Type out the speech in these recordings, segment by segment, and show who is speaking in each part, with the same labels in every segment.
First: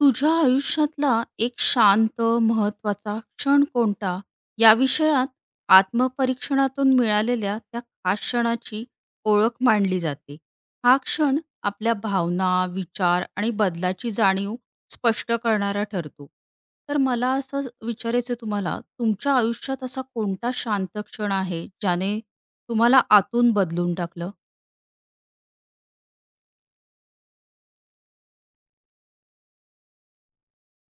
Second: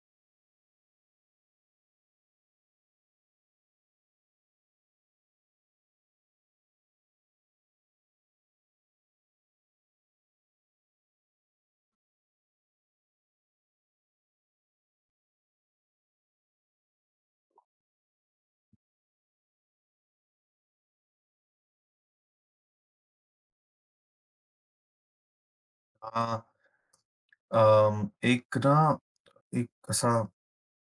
Speaker 1: तुझ्या आयुष्यातला एक शांत महत्वाचा क्षण कोणता? या विषयात आत्मपरीक्षणातून मिळालेल्या त्या खास क्षणाची ओळख मानली जाते. हा क्षण आपल्या भावना, विचार आणि बदलाची जाणीव स्पष्ट करणारा ठरतो. तर मला असं विचारायचं आहे तुम्हाला, तुमच्या आयुष्यात असा कोणता शांत क्षण आहे, ज्याने तुम्हाला आतून बदलून टाकलं?
Speaker 2: हां, अं, एक ना एक असा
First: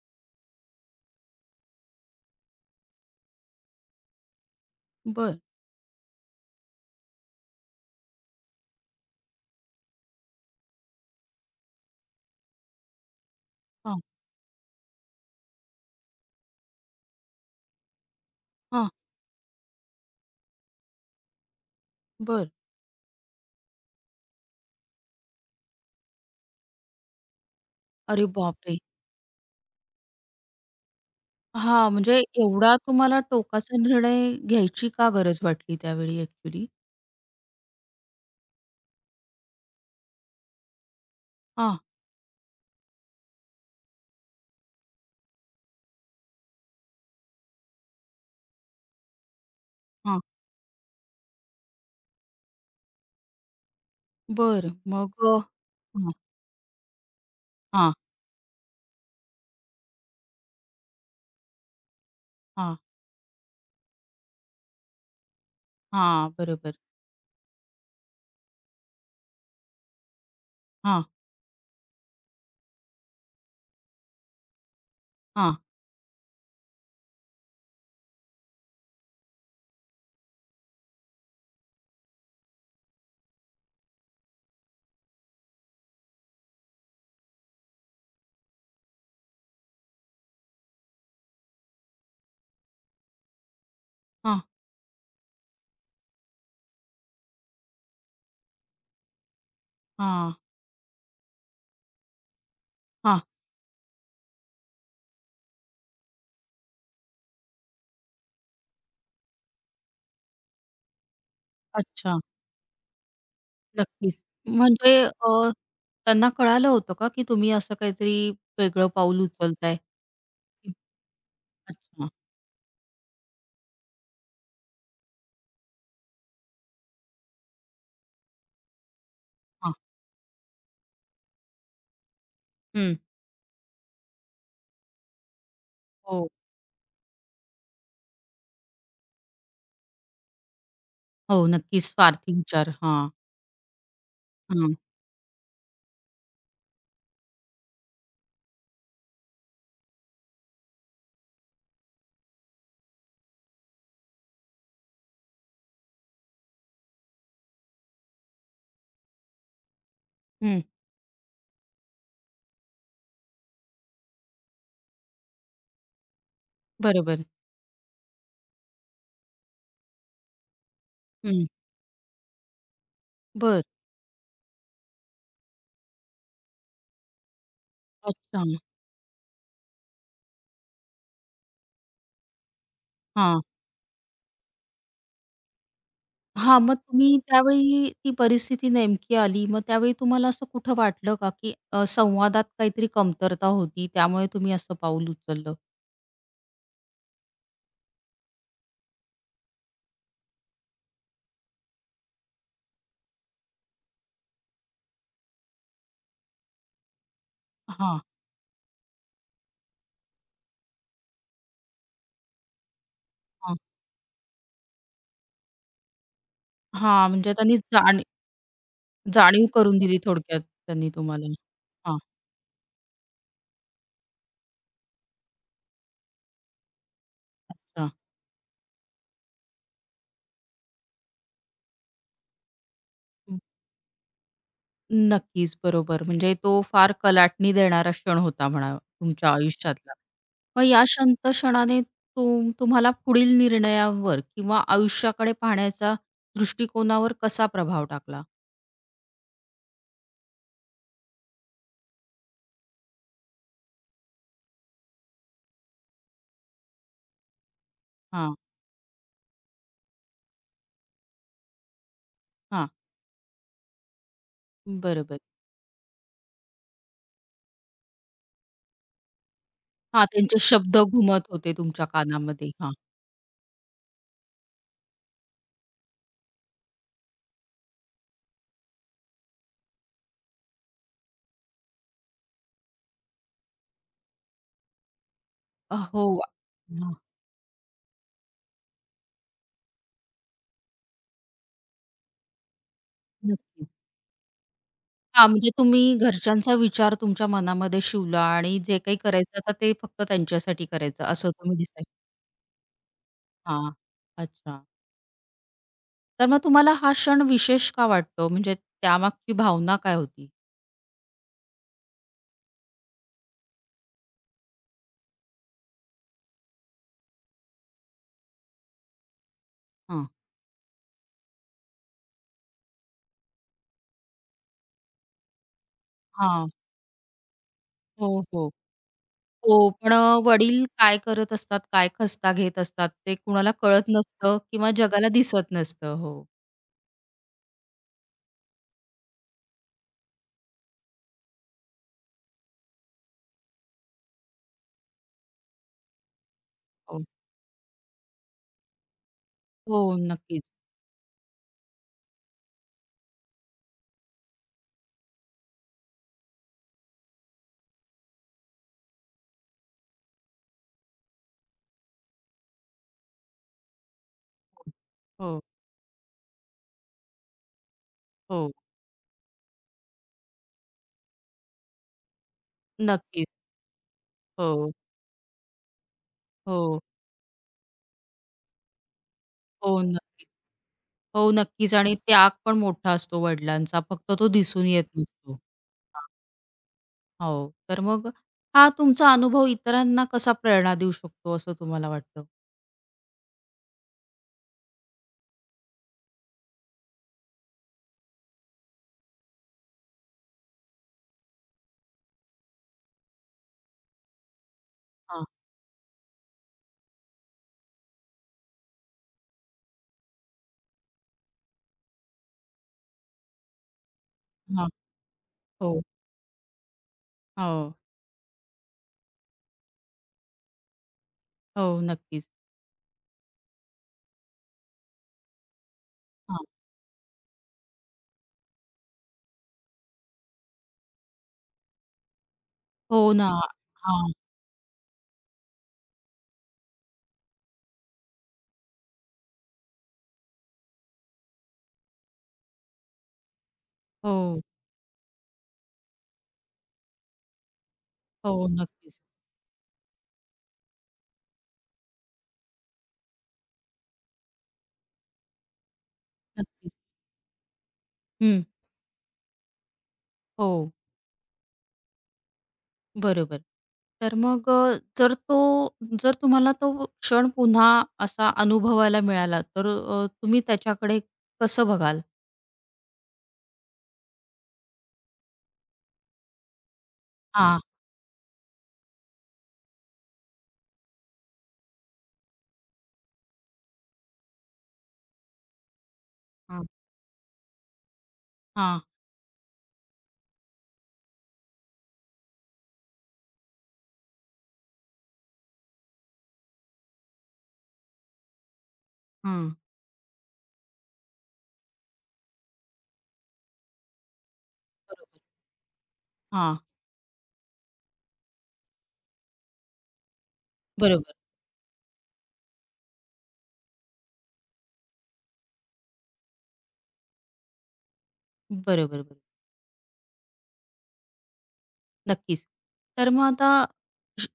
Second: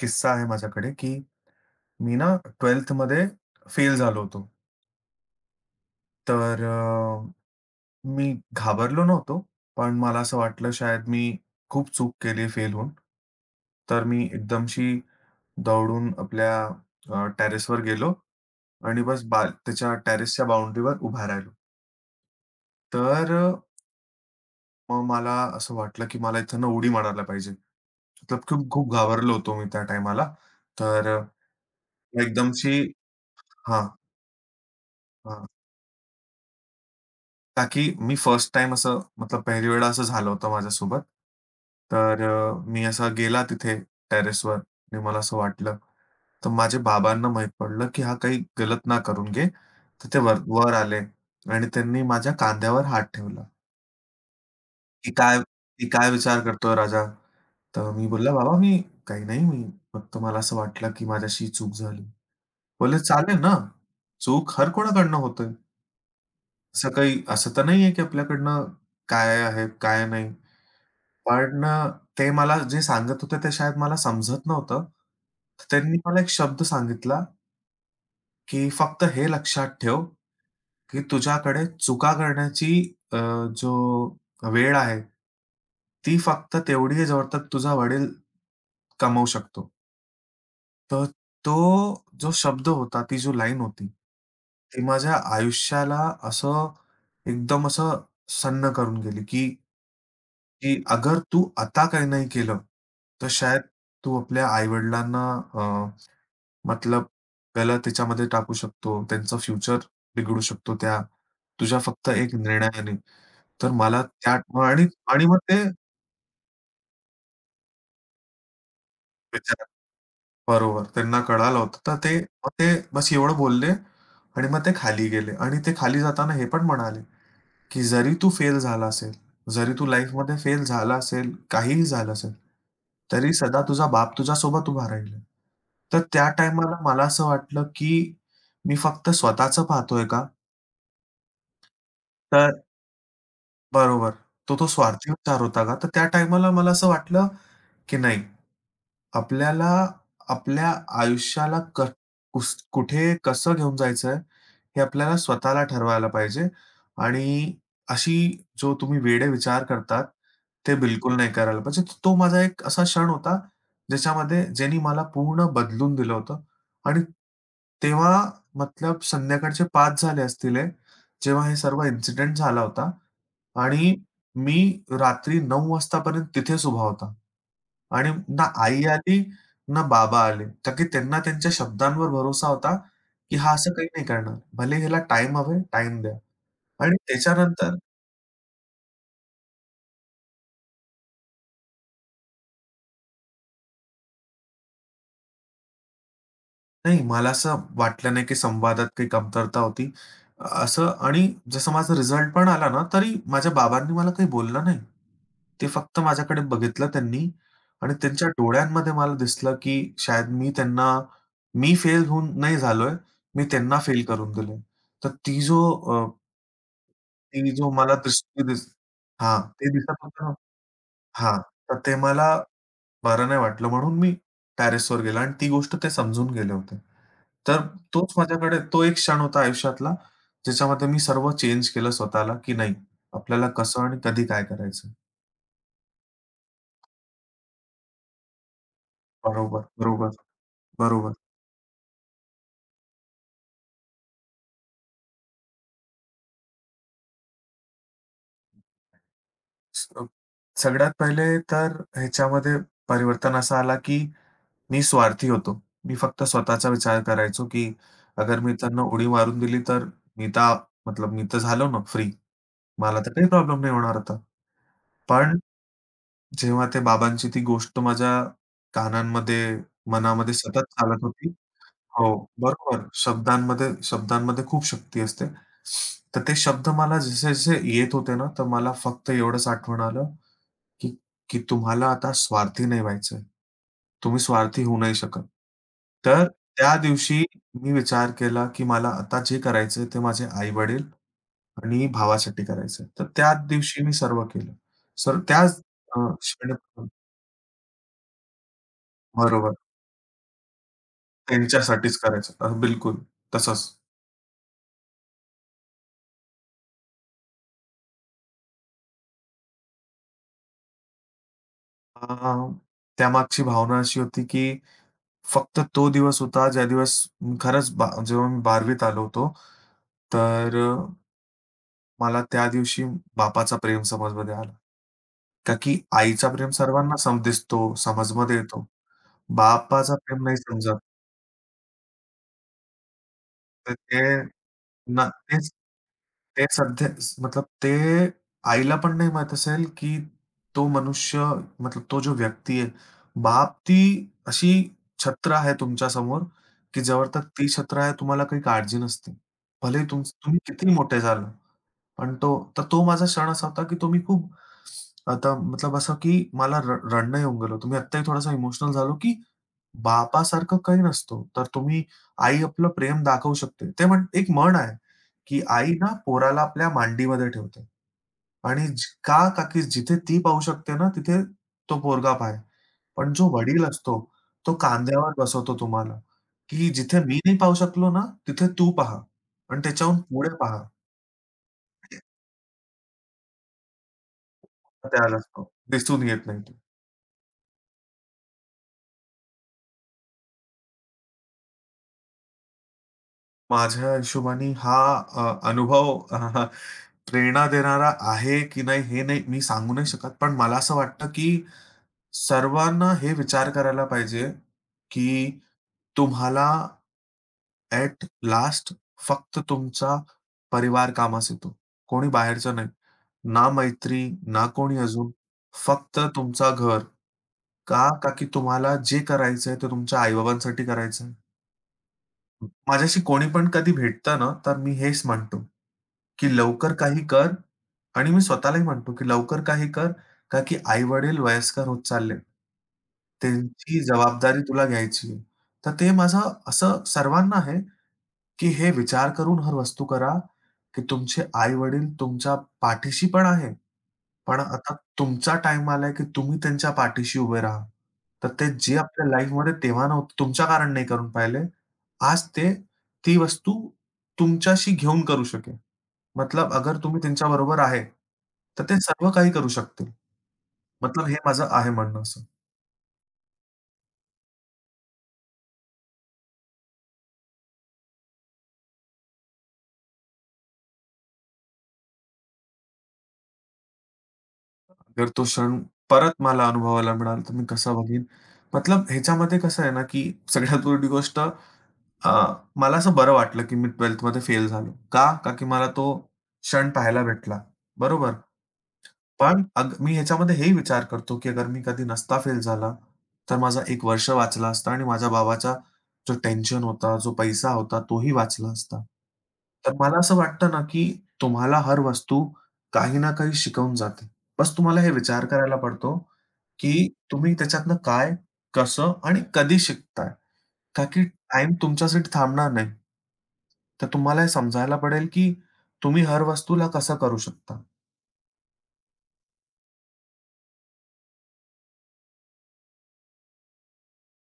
Speaker 2: किस्सा आहे माझ्याकडे, की मी 12th मध्ये फेल झालो होतो.
Speaker 1: बरं.
Speaker 2: तर मी घाबरलो नव्हतो, पण मला असं वाटलं शायद मी खूप चूक केली आहे फेल होऊन.
Speaker 1: हां,
Speaker 2: तर मी एकदमशी दौडून आपल्या टेरेसवर गेलो
Speaker 1: हां.
Speaker 2: आणि बस त्याच्या टेरेसच्या बाउंडरीवर उभा राहिलो.
Speaker 1: बरं.
Speaker 2: तर मग मला असं वाटलं, की मला इथनं उडी मारायला पाहिजे.
Speaker 1: अरे
Speaker 2: मतलब खूप
Speaker 1: बापरे!
Speaker 2: खूप घाबरलो होतो मी त्या टाईमाला. तर
Speaker 1: हां, म्हणजे
Speaker 2: एकदमशी
Speaker 1: एवढा तुम्हाला टोकाचा
Speaker 2: हां,
Speaker 1: निर्णय घ्यायची का गरज
Speaker 2: हां.
Speaker 1: वाटली त्यावेळी ॲक्चुअली?
Speaker 2: का मी फर्स्ट टाईम असं मतलब पहिली वेळा असं झालं होतं माझ्यासोबत.
Speaker 1: हां,
Speaker 2: तर मी असा गेला तिथे टेरेसवर आणि मला असं वाटलं. तर माझ्या बाबांना माहीत पडलं, की हा काही गलत ना करून घे. तर ते
Speaker 1: हां.
Speaker 2: वर वर आले आणि त्यांनी माझ्या कांद्यावर हात ठेवला,
Speaker 1: बरं.
Speaker 2: की
Speaker 1: मग
Speaker 2: " काय
Speaker 1: हां,
Speaker 2: विचार करतोय राजा?" तर
Speaker 1: हां,
Speaker 2: मी बोलला, "बाबा मी काही नाही मी फक्त मला असं वाटलं, की माझ्याशी चूक झाली."
Speaker 1: हां,
Speaker 2: बोलले, "चालेल ना, चूक हर कोणाकडनं होते.
Speaker 1: हां. बरोबर.
Speaker 2: असं काही तर नाहीये, की आपल्याकडनं काय आहे, काय नाही."
Speaker 1: हां,
Speaker 2: पण ते मला जे सांगत होते ते शायद मला समजत नव्हतं.
Speaker 1: हां,
Speaker 2: तर त्यांनी मला एक शब्द सांगितला, की "फक्त हे लक्षात ठेव, की तुझ्याकडे चुका करण्याची अ, जो वेळ आहे, ती फक्त तेवढी आहे जोवर तक तुझा वडील कमवू शकतो." तर तो जो शब्द होता, ती जो लाईन होती,
Speaker 1: हां,
Speaker 2: ती माझ्या आयुष्याला असं एकदम असं सन्न करून गेली, की
Speaker 1: हां,
Speaker 2: की अगर तू आता काही नाही केलं,
Speaker 1: हां.
Speaker 2: तर शायद तू आपल्या आई-वडिलांना अ, मतलब त्याला त्याच्यामध्ये टाकू शकतो. त्यांचं फ्युचर बिघडू शकतो त्या तुझ्या फक्त
Speaker 1: अच्छा.
Speaker 2: एक निर्णयाने. तर मला
Speaker 1: नक्कीच.
Speaker 2: त्या आणि
Speaker 1: म्हणजे
Speaker 2: आणि मग ते
Speaker 1: त्यांना कळालं होतं का, की तुम्ही असं काहीतरी वेगळं पाऊल
Speaker 2: विचार
Speaker 1: उचलताय? हं.
Speaker 2: बरोबर. त्यांना कळालं होतं. तर
Speaker 1: अच्छा.
Speaker 2: ते बस एवढं बोलले आणि मग ते खाली गेले आणि ते खाली जाताना हे पण म्हणाले, की "जरी तू फेल झाला असेल, जरी
Speaker 1: हां.
Speaker 2: तू लाईफमध्ये फेल झाला असेल, काहीही झालं असेल,
Speaker 1: हं.
Speaker 2: तरी सदा तुझा बाप तुझ्यासोबत उभा राहील." तर
Speaker 1: हो,
Speaker 2: त्या टाईमाला मला असं वाटलं, की मी फक्त स्वतःचं पाहतोय का?
Speaker 1: हो. नक्कीच स्वार्थी
Speaker 2: तर
Speaker 1: विचार. हां,
Speaker 2: बरोबर. तो तो
Speaker 1: हां.
Speaker 2: स्वार्थी विचार होता का? तर त्या टाईमाला मला असं वाटलं, की नाही आपल्याला आपल्या आयुष्याला क कुस कुठे कसं घेऊन जायचंय, हे आपल्याला स्वतःला ठरवायला पाहिजे आणि अशी जो तुम्ही वेडे विचार करतात,
Speaker 1: हं.
Speaker 2: ते बिलकुल नाही करायला पाहिजे. तर तो माझा एक असा क्षण होता, ज्याच्यामध्ये ज्यांनी मला पूर्ण बदलून दिलं होतं आणि
Speaker 1: बरोबर.
Speaker 2: तेव्हा मतलब संध्याकाळचे 5 झाले असतील हे, जेव्हा
Speaker 1: हं.
Speaker 2: हे सर्व इन्सिडेंट झाला होता.
Speaker 1: बरं.
Speaker 2: आणि मी रात्री 9 वाजतापर्यंत तिथेच उभा होता. आणि ना
Speaker 1: अच्छा.
Speaker 2: आई आली, ना बाबा आले. कारण की त्यांना त्यांच्या शब्दांवर भरोसा होता, की हा असं काही नाही करणार. भले ह्याला टाईम हवंय, टाईम द्या.
Speaker 1: हां, मग
Speaker 2: आणि
Speaker 1: तुम्ही
Speaker 2: त्याच्यानंतर
Speaker 1: त्यावेळी ती परिस्थिती नेमकी आली. मग त्यावेळी तुम्हाला असं कुठं वाटलं का, की संवादात काहीतरी कमतरता होती त्यामुळे तुम्ही असं पाऊल उचललं?
Speaker 2: नाही, मला असं वाटलं नाही, की संवादात काही कमतरता होती. असं आणि जसं माझा रिझल्ट पण आला ना, तरी माझ्या बाबांनी मला काही बोललं नाही. ते फक्त माझ्याकडे बघितलं त्यांनी आणि
Speaker 1: हां,
Speaker 2: त्यांच्या डोळ्यांमध्ये मला दिसलं, की शायद मी फेल होऊन नाही झालोय, मी
Speaker 1: हां.
Speaker 2: त्यांना फेल करून दिलंय. तर ती जो अ,
Speaker 1: हां, म्हणजे
Speaker 2: ती
Speaker 1: त्यांनी
Speaker 2: जो मला
Speaker 1: जाणी
Speaker 2: दृष्टी दिस हां,
Speaker 1: जाणीव
Speaker 2: ते
Speaker 1: करून
Speaker 2: दिसत
Speaker 1: दिली
Speaker 2: होतं ना
Speaker 1: थोडक्यात त्यांनी तुम्हाला.
Speaker 2: हां, तर ते
Speaker 1: हां,
Speaker 2: मला बरं नाही वाटलं म्हणून मी टेरेसवर गेलो आणि ती गोष्ट ते समजून गेले होते. तर
Speaker 1: अच्छा.
Speaker 2: तोच माझ्याकडे तो एक क्षण होता आयुष्यातला, ज्याच्यामध्ये मी सर्व चेंज केलं स्वतःला, की नाही आपल्याला कसं आणि कधी काय करायचं.
Speaker 1: नक्कीच, बरोबर. म्हणजे तो फार कलाटणी देणारा क्षण होता म्हणा तुमच्या
Speaker 2: बरोबर,
Speaker 1: आयुष्यातला.
Speaker 2: बरोबर,
Speaker 1: मग या
Speaker 2: बरोबर.
Speaker 1: शांत क्षणाने तुम्हाला पुढील निर्णयावर किंवा आयुष्याकडे पाहण्याचा दृष्टिकोनावर कसा प्रभाव टाकला?
Speaker 2: स सगळ्यात पहिले तर ह्याच्यामध्ये परिवर्तन असं आला, की मी स्वार्थी होतो. मी फक्त स्वतःचा विचार करायचो, की
Speaker 1: हां.
Speaker 2: अगर मी त्यांना उडी मारून दिली तर मी तर मतलब मी तर झालो ना फ्री.
Speaker 1: हां,
Speaker 2: मला तर काही प्रॉब्लेम नाही होणार होता.
Speaker 1: बरोबर.
Speaker 2: पण जेव्हा ते बाबांची ती गोष्ट माझ्या कानांमध्ये,
Speaker 1: हां,
Speaker 2: मनामध्ये
Speaker 1: त्यांचे
Speaker 2: सतत
Speaker 1: शब्द
Speaker 2: चालत होती
Speaker 1: घुमत होते तुमच्या
Speaker 2: हो,
Speaker 1: कानामध्ये. हां.
Speaker 2: बरोबर. शब्दांमध्ये शब्दांमध्ये खूप शक्ती असते. तर ते शब्द मला जसे-जसे येत होते ना, तर मला फक्त एवढंच आठवण आलं, की की तुम्हाला आता स्वार्थी नाही व्हायचंय. तुम्ही स्वार्थी होऊ नाही शकत.
Speaker 1: हो.
Speaker 2: तर त्या
Speaker 1: हां,
Speaker 2: दिवशी मी विचार केला, की मला आता जे करायचंय ते माझे आई-वडील आणि भावासाठी करायचंय. तर त्याच
Speaker 1: नक्कीच.
Speaker 2: दिवशी मी सर्व केलं. सर
Speaker 1: हां, म्हणजे
Speaker 2: त्याच
Speaker 1: तुम्ही
Speaker 2: क्षणी
Speaker 1: घरच्यांचा विचार तुमच्या मनामध्ये शिवला आणि जे काही करायचं आता
Speaker 2: बरोबर.
Speaker 1: ते फक्त त्यांच्यासाठी करायचं असं तुम्ही डिसाईड
Speaker 2: त्यांच्यासाठीच करायचं. बिलकुल तसंच.
Speaker 1: हां, अच्छा. तर मग तुम्हाला हा क्षण विशेष का वाटतो? म्हणजे त्यामागची भावना काय होती?
Speaker 2: हां, त्यामागची भावना अशी होती, की फक्त तो दिवस होता, ज्या दिवस खरंच बा जेव्हा मी 12वी आलो होतो,
Speaker 1: हां.
Speaker 2: तर मला त्या दिवशी बापाचा प्रेम समजमध्ये आला. का की आईचा प्रेम
Speaker 1: हां.
Speaker 2: सर्वांना सम दिसतो,
Speaker 1: हो,
Speaker 2: समजमध्ये
Speaker 1: हो.
Speaker 2: येतो.
Speaker 1: हो, पण
Speaker 2: बापाचा प्रेम नाही
Speaker 1: वडील
Speaker 2: समजत.
Speaker 1: काय करत असतात, काय खस्ता घेत असतात ते कुणाला
Speaker 2: तर
Speaker 1: कळत
Speaker 2: ते
Speaker 1: नसतं किंवा
Speaker 2: ना
Speaker 1: जगाला
Speaker 2: तेच
Speaker 1: दिसत नसतं. हो,
Speaker 2: ते सध्या मतलब ते आईला पण नाही माहीत असेल, की तो मनुष्य मतलब तो जो व्यक्ती आहे, बाप ती अशी छत्र आहे तुमच्या समोर की
Speaker 1: हो.
Speaker 2: जवळ तक ती छत्र आहे तुम्हाला काही काळजी नसते.
Speaker 1: हो,
Speaker 2: भले तुम्ही
Speaker 1: नक्कीच.
Speaker 2: कितीही मोठे झाला. पण तो तर तो माझा क्षण असा होता, की तो मी खूप आता मतलब असं, की मला रडणं येऊन गेलं होतं. मी आत्ताही थोडासा इमोशनल झालो, की बापासारखं काही नसतो. तर तुम्ही आई आपलं प्रेम दाखवू शकते. ते एक म्हण आहे, की
Speaker 1: हो,
Speaker 2: आई ना पोराला आपल्या मांडीमध्ये ठेवते
Speaker 1: हो.
Speaker 2: आणि का? का की जिथे ती पाहू शकते ना, तिथे तो पोरगा पाहे. पण जो
Speaker 1: नक्कीच.
Speaker 2: वडील असतो, तो
Speaker 1: हो,
Speaker 2: खांद्यावर बसवतो तुम्हाला, की
Speaker 1: हो,
Speaker 2: जिथे मी नाही पाहू शकलो ना, तिथे तू पहा आणि
Speaker 1: हो,
Speaker 2: त्याच्याहून
Speaker 1: नक्कीच.
Speaker 2: पुढे पहा.
Speaker 1: हो, नक्कीच आणि त्याग पण मोठा असतो वडिलांचा, फक्त तो दिसून येत
Speaker 2: त्याला
Speaker 1: नसतो.
Speaker 2: असतो.
Speaker 1: हां,
Speaker 2: दिसून येत नाही तो.
Speaker 1: हो. तर मग हा तुमचा अनुभव इतरांना कसा प्रेरणा देऊ शकतो असं तुम्हाला वाटतं?
Speaker 2: माझ्या हिशोबाने हा अ, अनुभव अ, प्रेरणा देणारा आहे की नाही हे नाही मी सांगू नाही शकत. पण मला असं वाटतं की सर्वांना हे विचार करायला पाहिजे की
Speaker 1: हां,
Speaker 2: तुम्हाला ॲट लास्ट फक्त तुमचा परिवार कामास येतो. कोणी बाहेरचं नाही. ना मैत्री, ना
Speaker 1: हां.
Speaker 2: कोणी अजून.
Speaker 1: हो,
Speaker 2: फक्त तुमचा घर.
Speaker 1: हो,
Speaker 2: का? का की तुम्हाला जे करायचंय ते तुमच्या आई-बाबांसाठी करायचंय.
Speaker 1: हो, नक्कीच.
Speaker 2: माझ्याशी कोणी पण कधी भेटतं ना, तर मी हेच म्हणतो, की
Speaker 1: हां.
Speaker 2: लवकर काही कर आणि मी स्वतःलाही म्हणतो, की लवकर काही कर, का की आई-वडील वयस्कर होत चाललेत.
Speaker 1: हो ना.
Speaker 2: त्यांची
Speaker 1: हां.
Speaker 2: जबाबदारी तुला घ्यायची आहे. तर ते माझं असं सर्वांना आहे, की हे विचार करून हर वस्तू करा, की तुमचे आई-वडील तुमच्या पाठीशी पण आहे. पण
Speaker 1: हो,
Speaker 2: आता तुमचा टाईम आलाय, की तुम्ही त्यांच्या पाठीशी उभे राहा. तर
Speaker 1: हो,
Speaker 2: ते जे
Speaker 1: नक्कीच,
Speaker 2: आपल्या लाईफमध्ये तेव्हा नव्हतं तुमच्या कारण नाही करून पाहिले, आज ते ती वस्तू तुमच्याशी घेऊन करू शकेल. मतलब
Speaker 1: नक्कीच.
Speaker 2: अगर तुम्ही त्यांच्याबरोबर आहे,
Speaker 1: हं,
Speaker 2: तर ते सर्व काही करू शकतील.
Speaker 1: हो.
Speaker 2: मतलब हे माझं आहे म्हणणं असं.
Speaker 1: बरोबर. तर मग जर तो जर तुम्हाला तो क्षण पुन्हा असा अनुभवायला मिळाला, तर तुम्ही त्याच्याकडे कसं बघाल?
Speaker 2: जर तो क्षण परत मला अनुभवायला मिळाला, तर मी
Speaker 1: हां,
Speaker 2: कसा बघीन? मतलब ह्याच्यामध्ये कसं आहे ना, की सगळ्यात मोठी गोष्ट अ, मला असं बरं वाटलं, की मी 12th मध्ये फेल झालो. का? का की मला तो
Speaker 1: हां,
Speaker 2: क्षण पाहायला भेटला. बरोबर.
Speaker 1: हां.
Speaker 2: पण अग मी ह्याच्यामध्ये हेही विचार करतो, की अगर मी कधी नसता फेल झाला, तर माझा एक वर्ष वाचला असता आणि माझ्या बाबाचा जो टेन्शन होता, जो पैसा होता, तोही वाचला असता.
Speaker 1: हां.
Speaker 2: तर मला असं वाटतं ना, की तुम्हाला हर वस्तू काही ना काही शिकवून जाते. बस तुम्हाला हे
Speaker 1: बरोबर.
Speaker 2: विचार करायला पडतो,
Speaker 1: हां,
Speaker 2: की तुम्ही त्याच्यातनं काय, कसं आणि कधी शिकताय? का की
Speaker 1: बरोबर.
Speaker 2: टाईम तुमच्यासाठी थांबणार नाही. तर तुम्हाला हे समजायला पडेल, की तुम्ही हर वस्तूला कसं करू शकता.
Speaker 1: बरोबर, बरोबर. नक्कीच. तर मग आता श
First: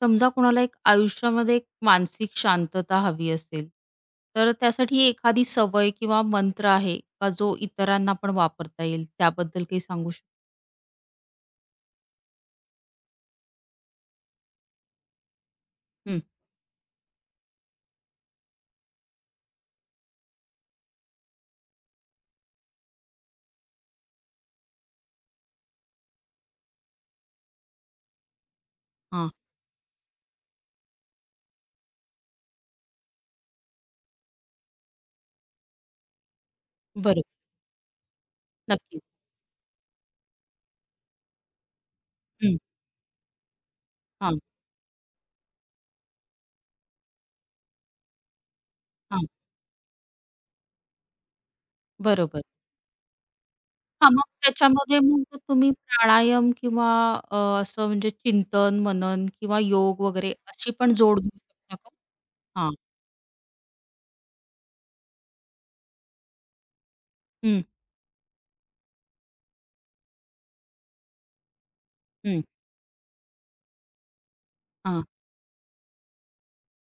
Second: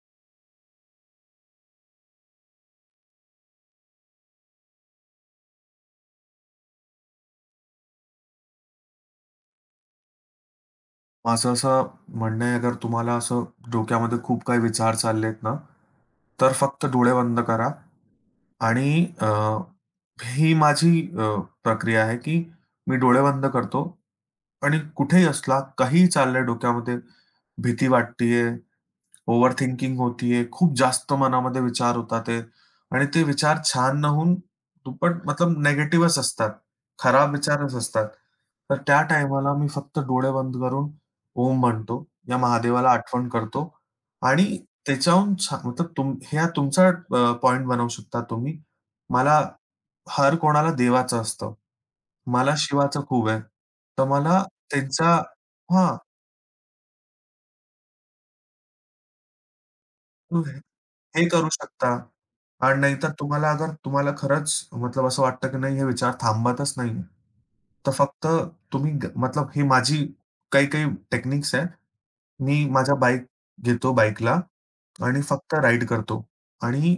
Speaker 1: समजा कोणाला एक आयुष्यामध्ये एक मानसिक शांतता हवी असेल, तर त्यासाठी एखादी सवय किंवा मंत्र आहे का जो इतरांना पण वापरता येईल? त्याबद्दल काही सांगू शक
Speaker 2: माझं असं म्हणणं आहे, अगर तुम्हाला असं डोक्यामध्ये खूप काही विचार चाललेत ना, तर फक्त डोळे बंद करा आणि ही माझी प्रक्रिया आहे, की मी डोळे बंद करतो आणि कुठेही असला, काहीही चाललंय डोक्यामध्ये, भीती वाटतीये
Speaker 1: हां.
Speaker 2: ओव्हरथिंकिंग होतीये, खूप जास्त मनामध्ये विचार होतात आहे आणि ते विचार छान न होऊन दुप्पट मतलब निगेटिव्हच असतात.
Speaker 1: बरोबर.
Speaker 2: खराब विचारच असतात. तर त्या
Speaker 1: नक्कीच.
Speaker 2: टाईमाला मी फक्त डोळे बंद करून ओम म्हणतो. या
Speaker 1: हं,
Speaker 2: महादेवाला आठवण करतो
Speaker 1: हां.
Speaker 2: आणि त्याच्याहून मतलब ह्या तुमचा पॉइंट बनवू शकता तुम्ही.
Speaker 1: हां,
Speaker 2: मला हर कोणाला देवाचं असतं.
Speaker 1: बरोबर.
Speaker 2: मला शिवाचं खूप आहे. तर
Speaker 1: हां, मग
Speaker 2: मला
Speaker 1: त्याच्यामध्ये
Speaker 2: त्यांचा
Speaker 1: मग तुम्ही
Speaker 2: हां.
Speaker 1: प्राणायाम किंवा अ, असं म्हणजे चिंतन, मनन किंवा योग वगैरे अशी पण जोड
Speaker 2: हे
Speaker 1: देऊ
Speaker 2: करू
Speaker 1: शकता
Speaker 2: शकता.
Speaker 1: का? हां.
Speaker 2: आणि नाहीतर तुम्हाला अगर तुम्हाला खरंच मतलब असं वाटतं की नाही हे विचार थांबतच नाहीये.
Speaker 1: हं,
Speaker 2: तर फक्त तुम्ही मतलब ही माझी काही-काही टेक्निक्स आहेत.
Speaker 1: हं.
Speaker 2: मी माझ्या बाईक घेतो बाईकला
Speaker 1: हां,
Speaker 2: आणि फक्त राईड करतो. आणि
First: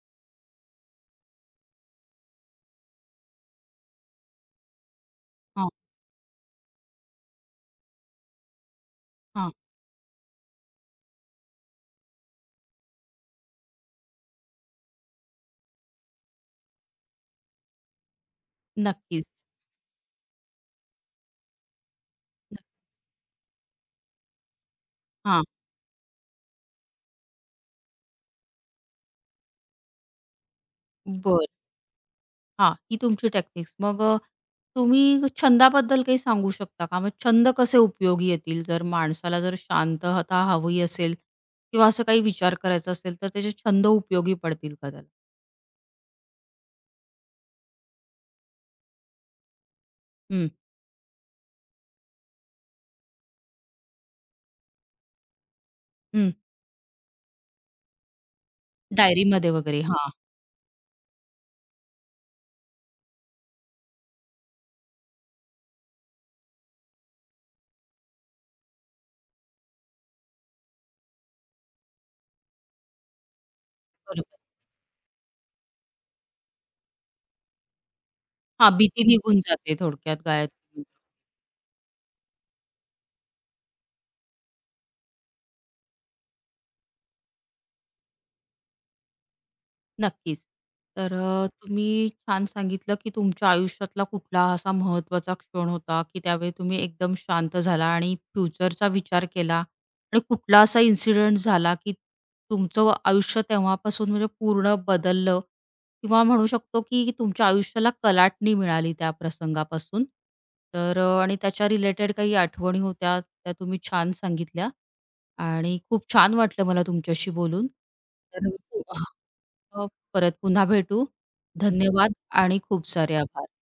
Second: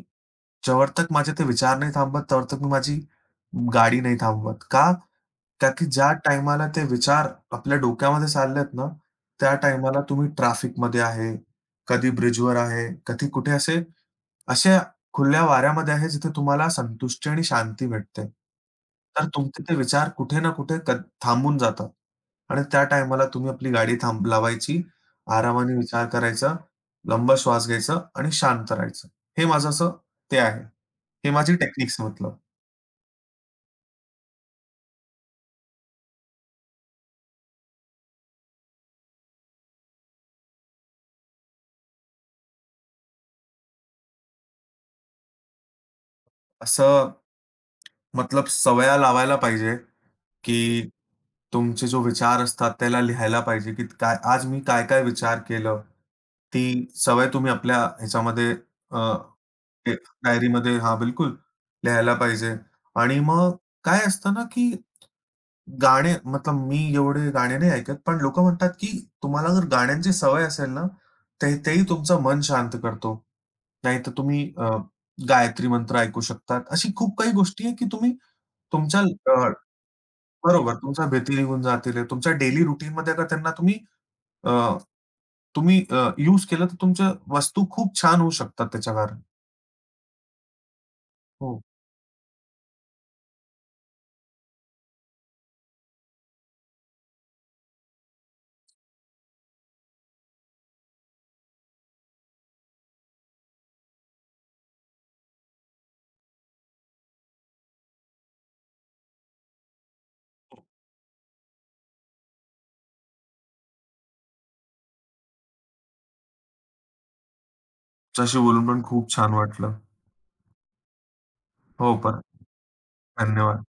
Speaker 2: जवळ तक माझे ते विचार नाही थांबत, तोवरतक मी माझी गाडी नाही थांबवत. का? का
Speaker 1: हां,
Speaker 2: की ज्या टाईमाला ते विचार आपल्या डोक्यामध्ये चाललेत ना,
Speaker 1: हां.
Speaker 2: त्या टाईमाला तुम्ही ट्रॅफिकमध्ये आहे, कधी ब्रिजवर आहे, कधी कुठे अशा खुल्या वाऱ्यामध्ये आहे, जिथे तुम्हाला संतुष्टी आणि शांती भेटते.
Speaker 1: नक्कीच.
Speaker 2: तर तुमचे ते विचार कुठे ना कुठे थांबून जातात आणि त्या टायमाला तुम्ही आपली गाडी लावायची,
Speaker 1: हां,
Speaker 2: आरामाने विचार करायचा, लंब श्वास घ्यायचा आणि शांत राहायचं. हे माझं असं ते आहे. हे
Speaker 1: बरं.
Speaker 2: माझी टेक्निक्स मतलब.
Speaker 1: हां, ही तुमची टेक्निक्स. मग तुम्ही छंदाबद्दल काही सांगू शकता का? मग छंद कसे उपयोगी येतील? जर माणसाला जर शांतता हवी असेल किंवा असं काही विचार करायचा असेल, तर त्याचे छंद उपयोगी पडतील का त्याला?
Speaker 2: असं मतलब सवया लावायला पाहिजे,
Speaker 1: हं,
Speaker 2: की तुमचे जो विचार असतात त्याला लिहायला पाहिजे, की काय आज मी काय-काय विचार केलं.
Speaker 1: हं.
Speaker 2: ती सवय तुम्ही आपल्या ह्याच्यामध्ये अ
Speaker 1: डायरीमध्ये वगैरे.
Speaker 2: तेच,
Speaker 1: हां,
Speaker 2: डायरीमध्ये हां, बिलकुल लिहायला पाहिजे. आणि मग काय असतं ना, की गाणे मतलब मी एवढे गाणे नाही ऐकत, पण लोकं म्हणतात, की तुम्हाला जर गाण्यांची सवय असेल ना, ते तेही तुमचं मन शांत करतो. नाहीतर
Speaker 1: बरोबर.
Speaker 2: तुम्ही गायत्री मंत्र ऐकू शकतात. अशी खूप काही गोष्टी आहे, की तुम्ही
Speaker 1: हां,
Speaker 2: तुमच्या
Speaker 1: भीती निघून जाते थोडक्यात
Speaker 2: बरोबर
Speaker 1: गायत्री
Speaker 2: तुमच्या भीती निघून जातील. तुमच्या डेली रूटीनमध्ये जर त्यांना अ, तुम्ही केलं, तर तुमच्या वस्तू खूप छान होऊ शकतात त्याच्यावर.
Speaker 1: नक्कीच. तर
Speaker 2: हो.
Speaker 1: तुम्ही छान सांगितलं, की तुमच्या आयुष्यातला कुठला असा महत्त्वाचा क्षण होता, की त्यावेळी तुम्ही एकदम शांत झाला आणि फ्युचरचा विचार केला आणि कुठला असा इन्सिडेंट झाला, की तुमचं आयुष्य तेव्हापासून म्हणजे पूर्ण बदललं किंवा म्हणू शकतो, की तुमच्या आयुष्याला कलाटणी मिळाली त्या प्रसंगापासून. तर आणि त्याच्या रिलेटेड काही आठवणी होत्या, त्या तुम्ही छान सांगितल्या आणि खूप छान वाटलं मला तुमच्याशी बोलून.
Speaker 2: तुमच्याशी
Speaker 1: तर
Speaker 2: बोलून पण
Speaker 1: हो,
Speaker 2: खूप छान वाटलं.
Speaker 1: परत पुन्हा भेटू.
Speaker 2: हो,
Speaker 1: धन्यवाद
Speaker 2: परत
Speaker 1: आणि खूप सारे आभार.
Speaker 2: धन्यवाद.